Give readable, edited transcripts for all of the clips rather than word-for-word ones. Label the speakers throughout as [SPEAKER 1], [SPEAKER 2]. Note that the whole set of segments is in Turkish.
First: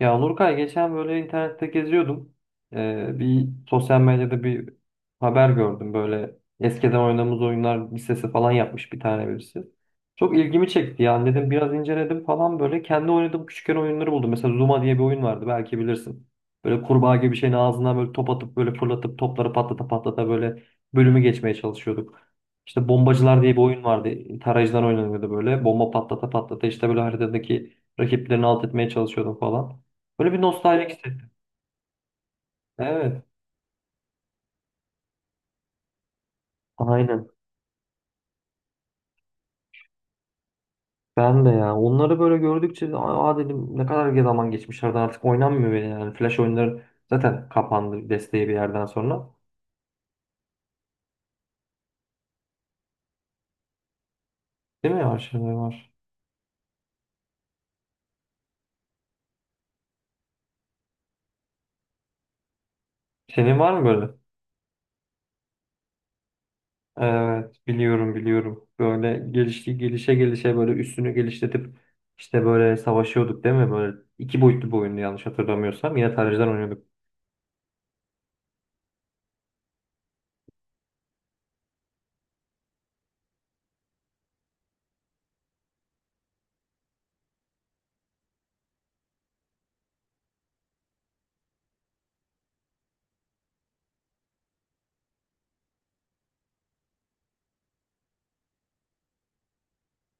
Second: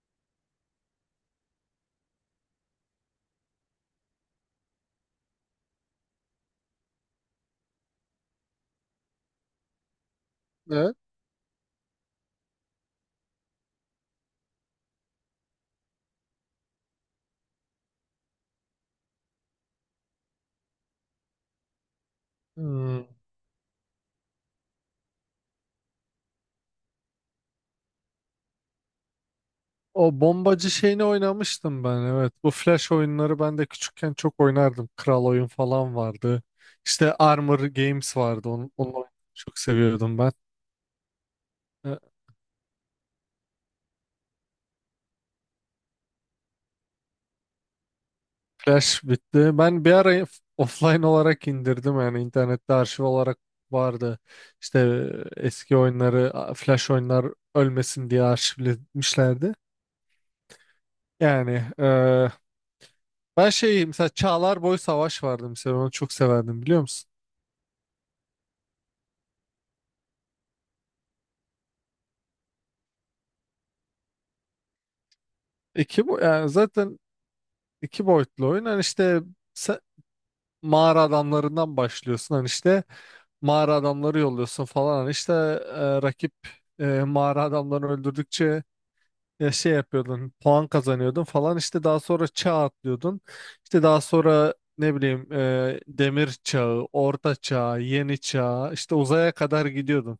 [SPEAKER 1] Ya Nurkay geçen böyle internette geziyordum. Bir sosyal medyada bir haber gördüm böyle eskiden oynadığımız oyunlar listesi falan yapmış bir tane birisi. Çok ilgimi
[SPEAKER 2] Evet.
[SPEAKER 1] çekti yani dedim biraz inceledim falan böyle kendi oynadığım küçükken oyunları buldum. Mesela Zuma diye bir oyun vardı belki bilirsin. Böyle kurbağa gibi bir şeyin ağzından böyle top atıp böyle fırlatıp topları patlata patlata böyle bölümü geçmeye çalışıyorduk. İşte
[SPEAKER 2] Hmm.
[SPEAKER 1] bombacılar diye bir oyun vardı. Tarayıcıdan oynanıyordu böyle. Bomba patlata patlata işte böyle haritadaki rakiplerini alt etmeye çalışıyordum falan.
[SPEAKER 2] O
[SPEAKER 1] Böyle bir
[SPEAKER 2] bombacı
[SPEAKER 1] nostaljik
[SPEAKER 2] şeyini
[SPEAKER 1] hissettim.
[SPEAKER 2] oynamıştım ben, evet. Bu Flash
[SPEAKER 1] Evet.
[SPEAKER 2] oyunları ben de küçükken çok oynardım. Kral oyun falan vardı. İşte
[SPEAKER 1] Aynen.
[SPEAKER 2] Armor Games vardı. Onu oynamayı çok seviyordum ben.
[SPEAKER 1] Ben de ya.
[SPEAKER 2] E,
[SPEAKER 1] Onları böyle gördükçe de, aa dedim ne kadar zaman geçmişlerden artık oynanmıyor bile yani. Flash oyunları zaten kapandı desteği bir yerden
[SPEAKER 2] Flash
[SPEAKER 1] sonra.
[SPEAKER 2] bitti. Ben bir ara offline olarak indirdim, yani internette arşiv olarak vardı. İşte
[SPEAKER 1] Değil mi ya? Şeyler
[SPEAKER 2] eski
[SPEAKER 1] var.
[SPEAKER 2] oyunları Flash oyunlar ölmesin diye arşivlemişlerdi. Yani ben
[SPEAKER 1] Senin var mı
[SPEAKER 2] şey, mesela
[SPEAKER 1] böyle?
[SPEAKER 2] Çağlar Boy Savaş vardı mesela, onu çok severdim, biliyor musun?
[SPEAKER 1] Evet. Biliyorum, biliyorum. Böyle gelişti gelişe gelişe böyle üstünü geliştirip işte böyle savaşıyorduk değil mi? Böyle iki boyutlu bir oyundu yanlış hatırlamıyorsam.
[SPEAKER 2] İki
[SPEAKER 1] Yine
[SPEAKER 2] bu
[SPEAKER 1] tarihçiden
[SPEAKER 2] yani
[SPEAKER 1] oynuyorduk.
[SPEAKER 2] zaten iki boyutlu oyun. Hani işte se- mağara adamlarından başlıyorsun. Hani işte mağara adamları yolluyorsun falan. Hani işte rakip mağara adamlarını öldürdükçe şey yapıyordun. Puan kazanıyordun falan. İşte daha sonra çağ atlıyordun. İşte daha sonra ne bileyim demir çağı, orta çağ, yeni çağ, işte uzaya kadar gidiyordun.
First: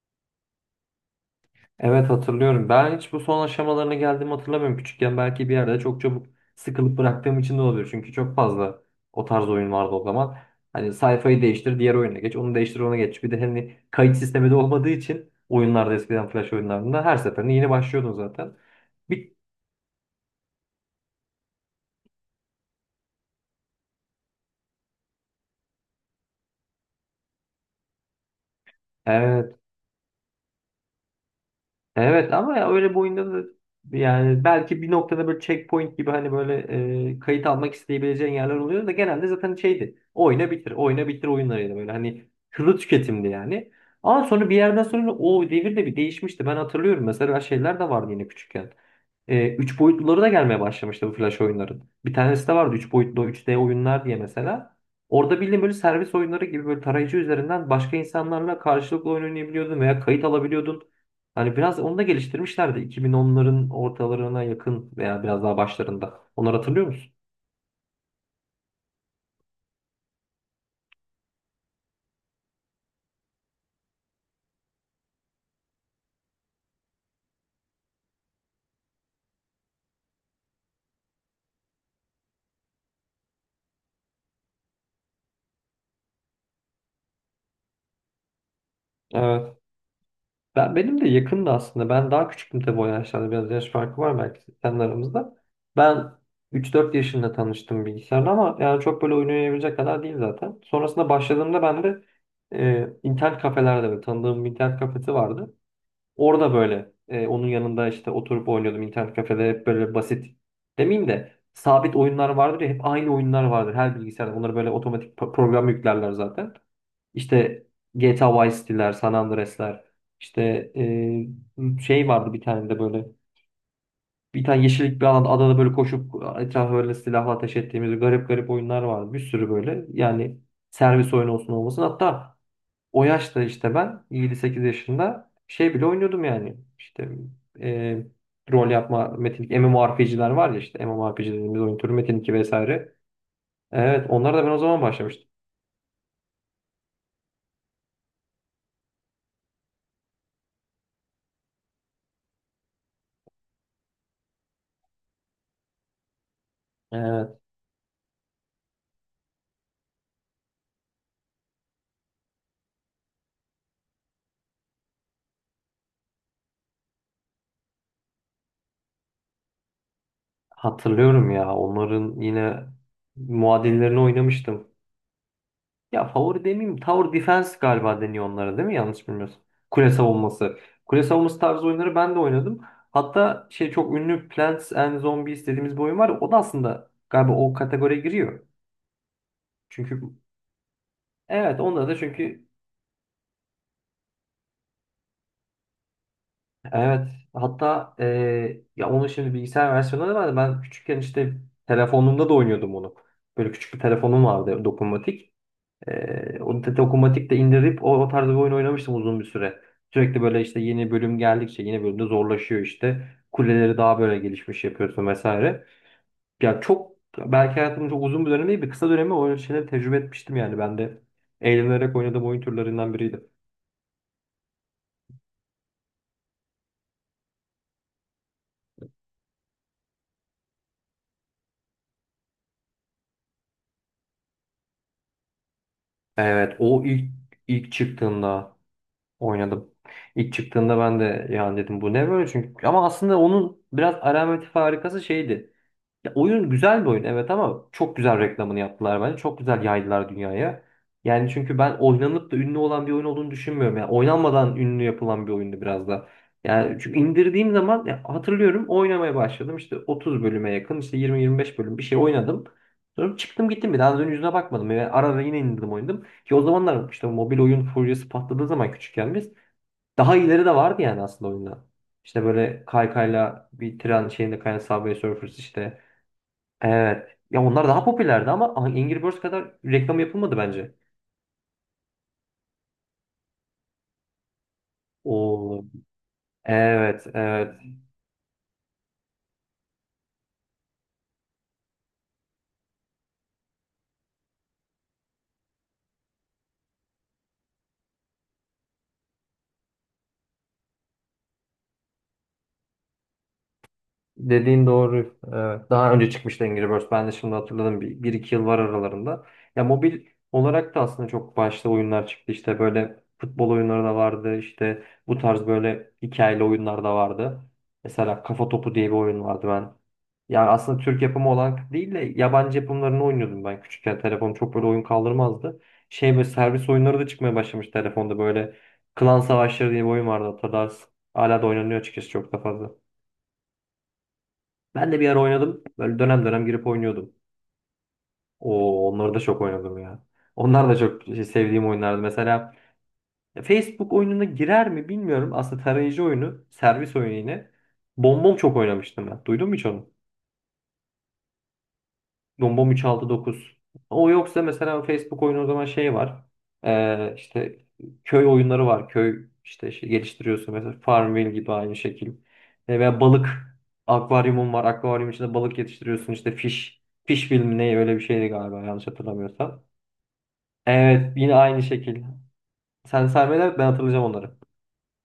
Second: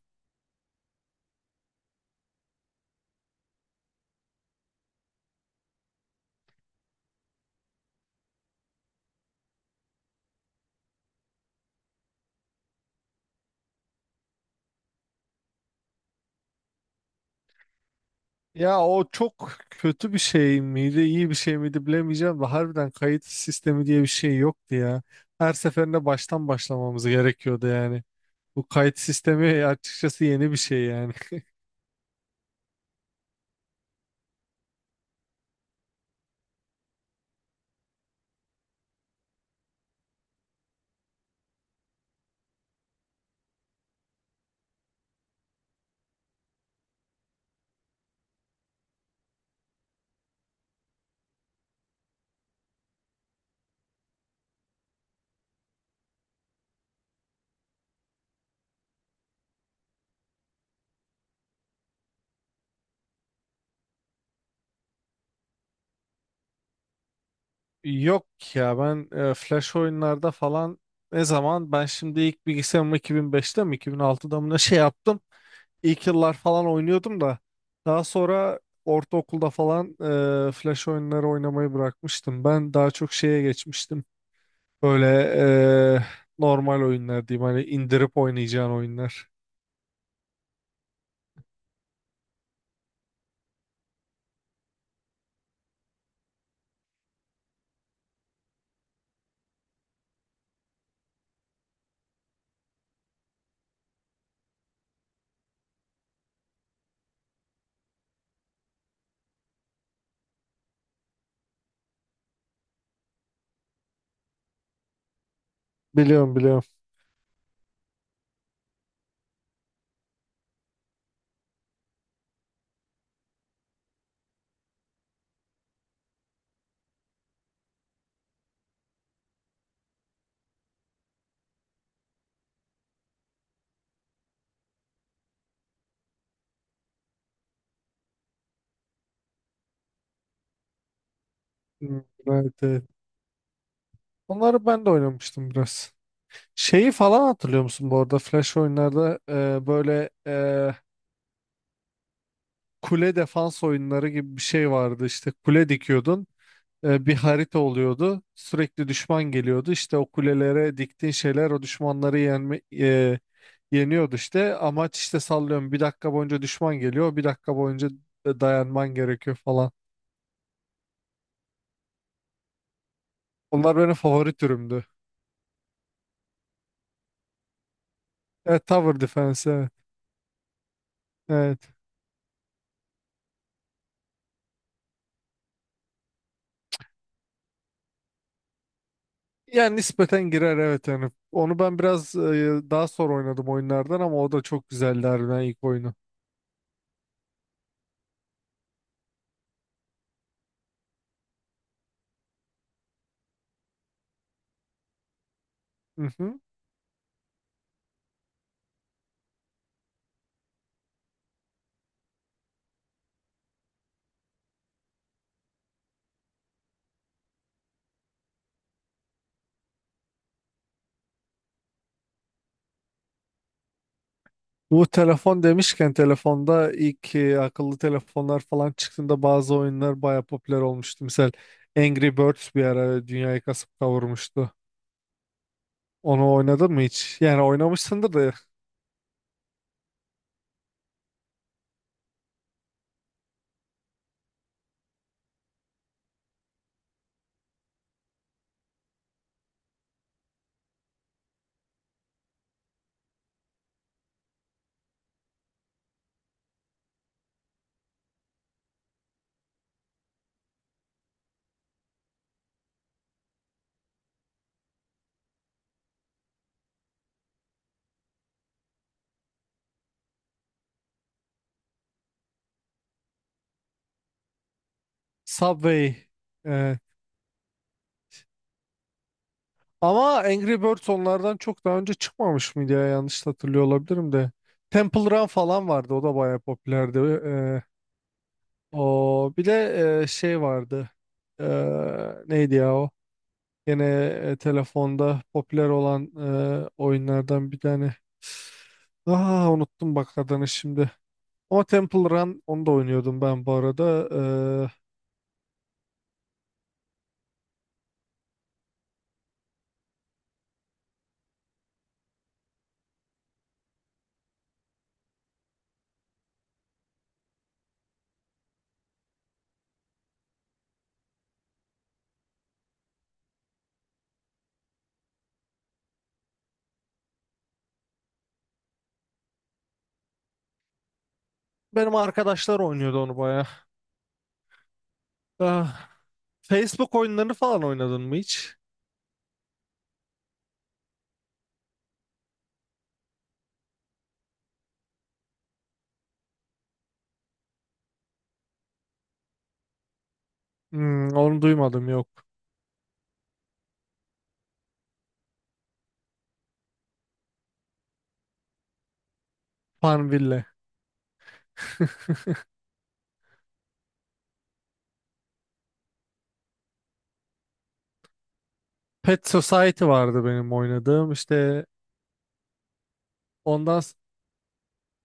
[SPEAKER 1] Evet, hatırlıyorum. Ben hiç bu son aşamalarına geldiğimi hatırlamıyorum. Küçükken belki bir yerde çok çabuk sıkılıp bıraktığım için de olabilir. Çünkü çok fazla o tarz oyun vardı o zaman. Hani sayfayı değiştir, diğer oyuna geç, onu değiştir, ona geç. Bir de hani kayıt sistemi de olmadığı için oyunlarda eskiden flash oyunlarında her seferinde yeni başlıyordun zaten.
[SPEAKER 2] Ya o
[SPEAKER 1] Bir,
[SPEAKER 2] çok kötü bir şey miydi, iyi bir şey miydi bilemeyeceğim de harbiden kayıt sistemi diye bir şey yoktu ya. Her seferinde baştan başlamamız gerekiyordu yani. Bu kayıt
[SPEAKER 1] evet.
[SPEAKER 2] sistemi açıkçası yeni bir şey yani.
[SPEAKER 1] Evet ama ya öyle bir oyunda da yani belki bir noktada böyle checkpoint gibi hani böyle kayıt almak isteyebileceğin yerler oluyor da genelde zaten şeydi. Oyna bitir, oyna bitir oyunlarıydı böyle hani hızlı tüketimdi yani. Ama sonra bir yerden sonra o devir de bir değişmişti. Ben hatırlıyorum mesela şeyler de vardı yine küçükken. Üç boyutluları da gelmeye başlamıştı bu flash oyunların. Bir tanesi de vardı üç boyutlu üç d oyunlar diye mesela. Orada bildiğin böyle servis oyunları gibi böyle tarayıcı üzerinden başka insanlarla karşılıklı oyun oynayabiliyordun veya kayıt alabiliyordun. Hani biraz onu da geliştirmişlerdi. 2010'ların ortalarına yakın veya biraz daha başlarında. Onları hatırlıyor musun?
[SPEAKER 2] Yok ya, ben flash oyunlarda falan ne zaman ben şimdi ilk bilgisayarımı 2005'te mi 2006'da mı ne şey yaptım. İlk yıllar falan oynuyordum da daha sonra ortaokulda falan flash oyunları oynamayı bırakmıştım. Ben daha çok şeye geçmiştim. Böyle eee, normal oyunlar diyeyim. Hani indirip oynayacağın oyunlar.
[SPEAKER 1] Evet. Benim de yakındı aslında. Ben daha küçüktüm tabii o yaşlarda. Biraz yaş farkı var belki senin aramızda. Ben 3-4 yaşında tanıştım bilgisayarla ama yani çok böyle oyun oynayabilecek kadar değil zaten. Sonrasında başladığımda ben de internet kafelerde böyle tanıdığım bir internet kafesi vardı. Orada böyle onun yanında işte oturup oynuyordum internet kafede hep böyle basit demeyeyim de sabit oyunlar vardır ya hep aynı oyunlar vardır her bilgisayarda. Onları böyle otomatik program yüklerler
[SPEAKER 2] Biliyorum,
[SPEAKER 1] zaten.
[SPEAKER 2] biliyorum.
[SPEAKER 1] İşte GTA Vice City'ler, San Andreas'ler işte şey vardı bir tane de böyle bir tane yeşillik bir alanda adada böyle koşup etrafa böyle silahla ateş ettiğimiz garip garip oyunlar vardı. Bir sürü böyle yani servis oyunu olsun olmasın hatta o yaşta işte ben 7-8 yaşında şey bile oynuyordum yani. İşte e, rol yapma metinlik MMORPG'ler var ya işte MMORPG dediğimiz oyun türü
[SPEAKER 2] Hmm.
[SPEAKER 1] Metin 2
[SPEAKER 2] Evet, evet.
[SPEAKER 1] vesaire. Evet onlar da ben o
[SPEAKER 2] Onları
[SPEAKER 1] zaman
[SPEAKER 2] ben de
[SPEAKER 1] başlamıştım.
[SPEAKER 2] oynamıştım biraz. Şeyi falan hatırlıyor musun bu arada? Flash oyunlarda böyle kule defans oyunları gibi bir şey vardı. İşte kule dikiyordun. Bir
[SPEAKER 1] Evet,
[SPEAKER 2] harita oluyordu. Sürekli düşman geliyordu. İşte o kulelere diktiğin şeyler o düşmanları yeniyordu işte. Amaç işte, sallıyorum, bir dakika boyunca düşman geliyor. Bir dakika boyunca dayanman gerekiyor falan.
[SPEAKER 1] hatırlıyorum ya onların yine
[SPEAKER 2] Onlar benim
[SPEAKER 1] muadillerini
[SPEAKER 2] favori
[SPEAKER 1] oynamıştım.
[SPEAKER 2] türümdü.
[SPEAKER 1] Ya favori demeyeyim, Tower Defense galiba deniyor onlara değil
[SPEAKER 2] Evet,
[SPEAKER 1] mi?
[SPEAKER 2] Tower
[SPEAKER 1] Yanlış bilmiyorsam.
[SPEAKER 2] Defense, evet.
[SPEAKER 1] Kule savunması. Kule savunması tarzı
[SPEAKER 2] Evet.
[SPEAKER 1] oyunları ben de oynadım. Hatta şey çok ünlü Plants and Zombies dediğimiz bir oyun var. O da aslında galiba o kategoriye giriyor.
[SPEAKER 2] Yani
[SPEAKER 1] Çünkü
[SPEAKER 2] nispeten girer, evet yani. Onu
[SPEAKER 1] evet
[SPEAKER 2] ben
[SPEAKER 1] onda da
[SPEAKER 2] biraz
[SPEAKER 1] çünkü
[SPEAKER 2] daha sonra oynadım oyunlardan ama o da çok güzeldi harbiden, ilk oyunu.
[SPEAKER 1] evet hatta ya onun şimdi bilgisayar versiyonları vardı. Ben küçükken işte telefonumda da oynuyordum onu. Böyle küçük bir telefonum vardı dokunmatik.
[SPEAKER 2] Hı hı.
[SPEAKER 1] Dokunmatik de indirip o tarz bir oyun oynamıştım uzun bir süre. Sürekli böyle işte yeni bölüm geldikçe yeni bölümde zorlaşıyor işte. Kuleleri daha böyle gelişmiş yapıyorsun vesaire. Ya çok belki hayatımın çok uzun bir dönemi değil bir kısa dönemi o şeyleri tecrübe etmiştim yani ben de eğlenerek oynadığım oyun türlerinden biriydi.
[SPEAKER 2] Bu telefon demişken, telefonda ilk akıllı telefonlar falan çıktığında bazı oyunlar baya popüler olmuştu. Mesela Angry Birds bir ara dünyayı kasıp kavurmuştu. Onu
[SPEAKER 1] Evet
[SPEAKER 2] oynadın mı
[SPEAKER 1] o ilk
[SPEAKER 2] hiç? Yani
[SPEAKER 1] ilk
[SPEAKER 2] oynamışsındır da.
[SPEAKER 1] çıktığında oynadım. İlk çıktığında ben de yani dedim bu ne böyle çünkü ama aslında onun biraz alameti farikası şeydi. Ya oyun güzel bir oyun evet ama çok güzel reklamını yaptılar bence. Çok güzel yaydılar dünyaya. Yani çünkü ben oynanıp da ünlü olan bir oyun olduğunu düşünmüyorum. Yani oynanmadan ünlü yapılan bir oyundu biraz da. Yani çünkü indirdiğim zaman ya hatırlıyorum oynamaya başladım. İşte 30 bölüme yakın işte 20-25 bölüm bir şey oynadım. Sonra çıktım gittim bir daha dön yüzüne bakmadım. Yani ara ara yine indirdim oynadım. Ki o zamanlar işte mobil oyun furyası patladığı zaman küçükken biz daha ileri de vardı yani aslında oyunda. İşte böyle kaykayla bir tren şeyinde kayan Subway Surfers işte.
[SPEAKER 2] Subway e,
[SPEAKER 1] Evet. Ya onlar daha popülerdi ama Angry Birds kadar reklam
[SPEAKER 2] ama
[SPEAKER 1] yapılmadı
[SPEAKER 2] Angry
[SPEAKER 1] bence.
[SPEAKER 2] Birds onlardan çok daha önce çıkmamış mıydı ya? Yanlış hatırlıyor olabilirim de. Temple Run
[SPEAKER 1] Oo.
[SPEAKER 2] falan vardı. O da bayağı popülerdi.
[SPEAKER 1] Evet, evet.
[SPEAKER 2] Ee, O bir de şey vardı. Ee, Neydi ya o? Yine telefonda popüler olan oyunlardan bir tane. Ah, unuttum bak adını şimdi. Ama Temple Run, onu da oynuyordum ben bu arada.
[SPEAKER 1] Dediğin
[SPEAKER 2] Ee,
[SPEAKER 1] doğru. Evet. Daha önce çıkmıştı Angry Birds. Ben de şimdi hatırladım. Bir iki yıl var aralarında. Ya mobil olarak da aslında çok başta oyunlar çıktı. İşte böyle futbol oyunları da vardı. İşte bu tarz böyle hikayeli oyunlar da vardı. Mesela Kafa Topu diye bir oyun vardı ben. Yani aslında Türk yapımı olan değil de yabancı yapımlarını oynuyordum ben küçükken. Telefon çok böyle oyun kaldırmazdı. Şey böyle servis oyunları da çıkmaya başlamış telefonda böyle. Klan Savaşları diye bir oyun vardı hatırlarsın. Hala da oynanıyor
[SPEAKER 2] Benim
[SPEAKER 1] açıkçası çok da
[SPEAKER 2] arkadaşlar
[SPEAKER 1] fazla.
[SPEAKER 2] oynuyordu onu bayağı.
[SPEAKER 1] Ben de bir ara oynadım.
[SPEAKER 2] Ah,
[SPEAKER 1] Böyle dönem dönem girip
[SPEAKER 2] Facebook
[SPEAKER 1] oynuyordum.
[SPEAKER 2] oyunlarını falan oynadın mı hiç?
[SPEAKER 1] Oo, onları da çok oynadım ya. Onlar da çok şey, sevdiğim oyunlardı. Mesela Facebook oyununa girer mi bilmiyorum. Aslında tarayıcı oyunu, servis oyunu yine. Bombom çok oynamıştım ben. Duydun mu hiç onu?
[SPEAKER 2] Hmm, onu duymadım, yok.
[SPEAKER 1] Dombom 369. O yoksa mesela Facebook oyunu o zaman şey var. İşte köy oyunları var. Köy işte şey
[SPEAKER 2] Farmville.
[SPEAKER 1] geliştiriyorsun mesela Farmville gibi aynı şekil. Veya balık akvaryumun var. Akvaryum içinde balık yetiştiriyorsun. İşte fish fish film ne öyle bir şeydi galiba yanlış
[SPEAKER 2] Pet
[SPEAKER 1] hatırlamıyorsam.
[SPEAKER 2] Society vardı benim
[SPEAKER 1] Evet
[SPEAKER 2] oynadığım.
[SPEAKER 1] yine aynı
[SPEAKER 2] İşte
[SPEAKER 1] şekil. Sen saymaya devam et, ben
[SPEAKER 2] ondan
[SPEAKER 1] hatırlayacağım onları.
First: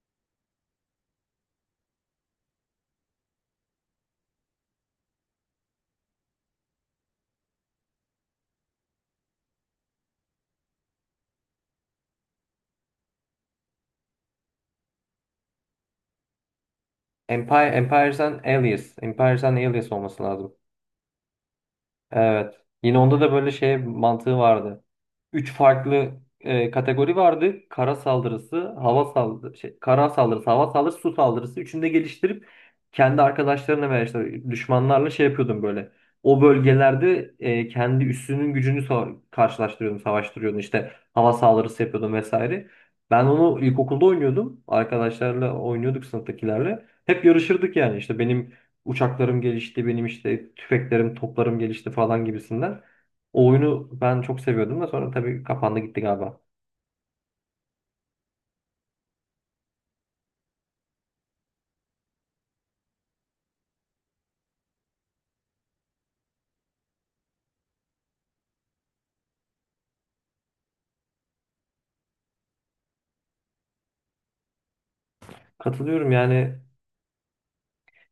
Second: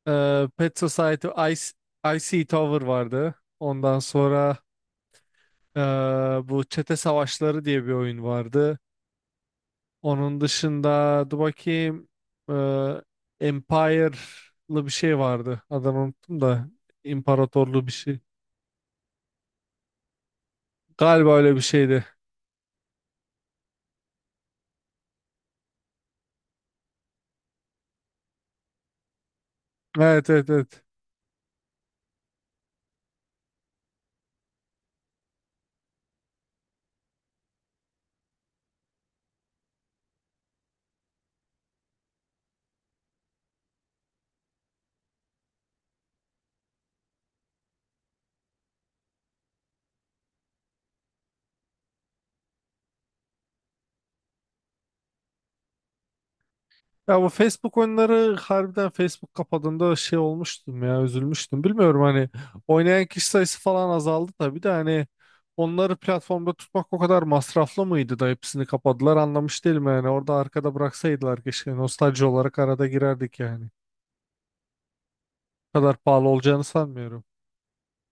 [SPEAKER 2] Pet Society, Icy Tower vardı. Ondan sonra e, bu Çete Savaşları diye bir oyun vardı. Onun dışında dur bakayım, e, Empire'lı bir şey vardı. Adını unuttum da,
[SPEAKER 1] Empire,
[SPEAKER 2] imparatorluğu bir şey.
[SPEAKER 1] Empires and Aliens. Empires and Aliens olması lazım.
[SPEAKER 2] Galiba öyle bir şeydi.
[SPEAKER 1] Evet. Yine onda da böyle şey mantığı vardı. Üç farklı kategori vardı. Kara saldırısı, hava saldırısı, şey, kara
[SPEAKER 2] Evet,
[SPEAKER 1] saldırısı,
[SPEAKER 2] evet,
[SPEAKER 1] hava
[SPEAKER 2] evet.
[SPEAKER 1] saldırısı, su saldırısı. Üçünü de geliştirip kendi arkadaşlarına veya işte düşmanlarla şey yapıyordum böyle. O bölgelerde kendi üssünün gücünü karşılaştırıyordum, savaştırıyordum. İşte hava saldırısı yapıyordum vesaire. Ben onu ilkokulda oynuyordum. Arkadaşlarla oynuyorduk sınıftakilerle. Hep yarışırdık yani. İşte benim uçaklarım gelişti, benim işte tüfeklerim, toplarım gelişti falan gibisinden. O oyunu ben çok seviyordum da sonra tabii kapandı gitti galiba.
[SPEAKER 2] Ya bu Facebook oyunları, harbiden Facebook kapadığında şey olmuştum ya, üzülmüştüm. Bilmiyorum, hani oynayan kişi sayısı falan azaldı tabii de, hani onları platformda tutmak o kadar masraflı mıydı da hepsini kapadılar, anlamış değilim yani. Orada arkada bıraksaydılar keşke, nostalji olarak arada girerdik yani. O kadar
[SPEAKER 1] Katılıyorum
[SPEAKER 2] pahalı
[SPEAKER 1] yani.
[SPEAKER 2] olacağını sanmıyorum.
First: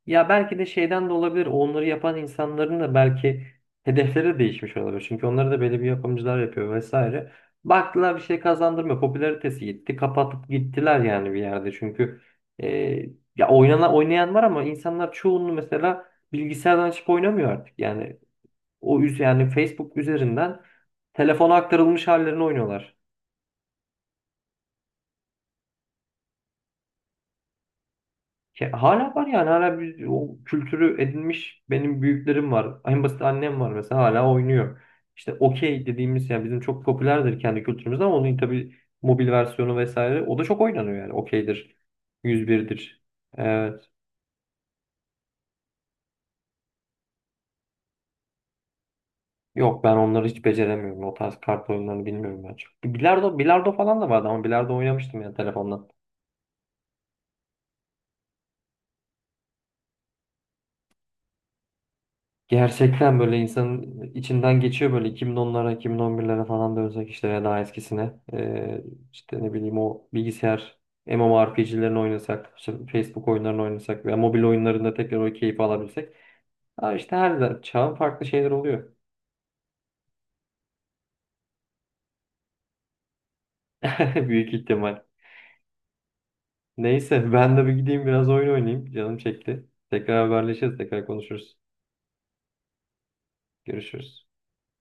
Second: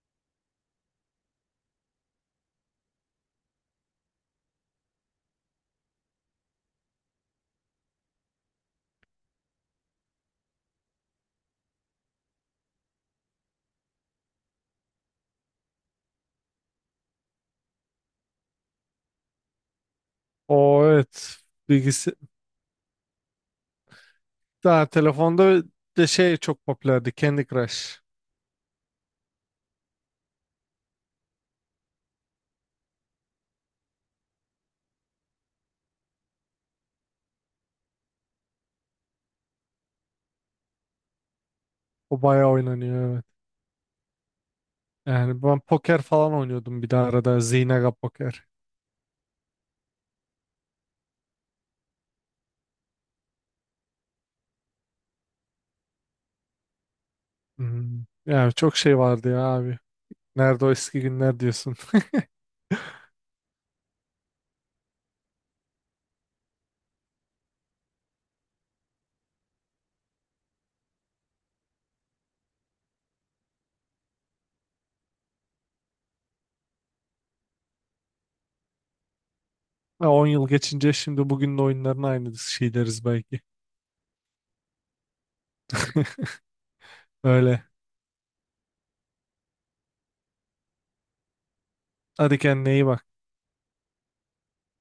[SPEAKER 1] Ya belki de şeyden de olabilir. Onları yapan insanların da belki hedefleri de değişmiş olabilir. Çünkü onları da belli bir yapımcılar yapıyor vesaire. Baktılar bir şey kazandırmıyor. Popülaritesi gitti. Kapatıp gittiler yani bir yerde. Çünkü e, ya oynanan oynayan var ama insanlar çoğunluğu mesela bilgisayardan açıp oynamıyor artık. Yani o üz yani Facebook üzerinden
[SPEAKER 2] O evet,
[SPEAKER 1] telefona aktarılmış
[SPEAKER 2] bilgisi
[SPEAKER 1] hallerini oynuyorlar.
[SPEAKER 2] daha telefonda de şey çok popülerdi, Candy Crush.
[SPEAKER 1] Ya hala var yani hala o kültürü edinmiş benim büyüklerim var. En basit annem var mesela hala oynuyor. İşte okey dediğimiz yani bizim çok popülerdir kendi kültürümüzde ama onun tabii mobil versiyonu vesaire o da çok oynanıyor yani okeydir.
[SPEAKER 2] O
[SPEAKER 1] Yüz
[SPEAKER 2] bayağı
[SPEAKER 1] birdir.
[SPEAKER 2] oynanıyor, evet.
[SPEAKER 1] Evet.
[SPEAKER 2] Yani ben poker falan oynuyordum bir de arada, Zynga poker.
[SPEAKER 1] Yok ben onları hiç beceremiyorum. O tarz kart oyunlarını bilmiyorum ben çok. Bilardo, bilardo falan da vardı ama bilardo oynamıştım yani telefondan.
[SPEAKER 2] Hmm. Ya çok şey vardı ya abi. Nerede o eski günler diyorsun.
[SPEAKER 1] Gerçekten böyle insanın içinden geçiyor böyle 2010'lara, 2011'lere falan dönsek işte ya daha eskisine. İşte ne bileyim o bilgisayar MMORPG'lerini oynasak, işte Facebook oyunlarını oynasak veya mobil oyunlarında tekrar o keyfi alabilsek. Ha işte her çağın farklı şeyler oluyor.
[SPEAKER 2] Ha, 10 yıl geçince şimdi bugünün oyunlarına aynı şey deriz belki.
[SPEAKER 1] Büyük ihtimal. Neyse ben
[SPEAKER 2] Öyle.
[SPEAKER 1] de bir gideyim biraz oyun oynayayım. Canım çekti. Tekrar haberleşiriz, tekrar konuşuruz.
[SPEAKER 2] Hadi kendine iyi bak.
[SPEAKER 1] Görüşürüz.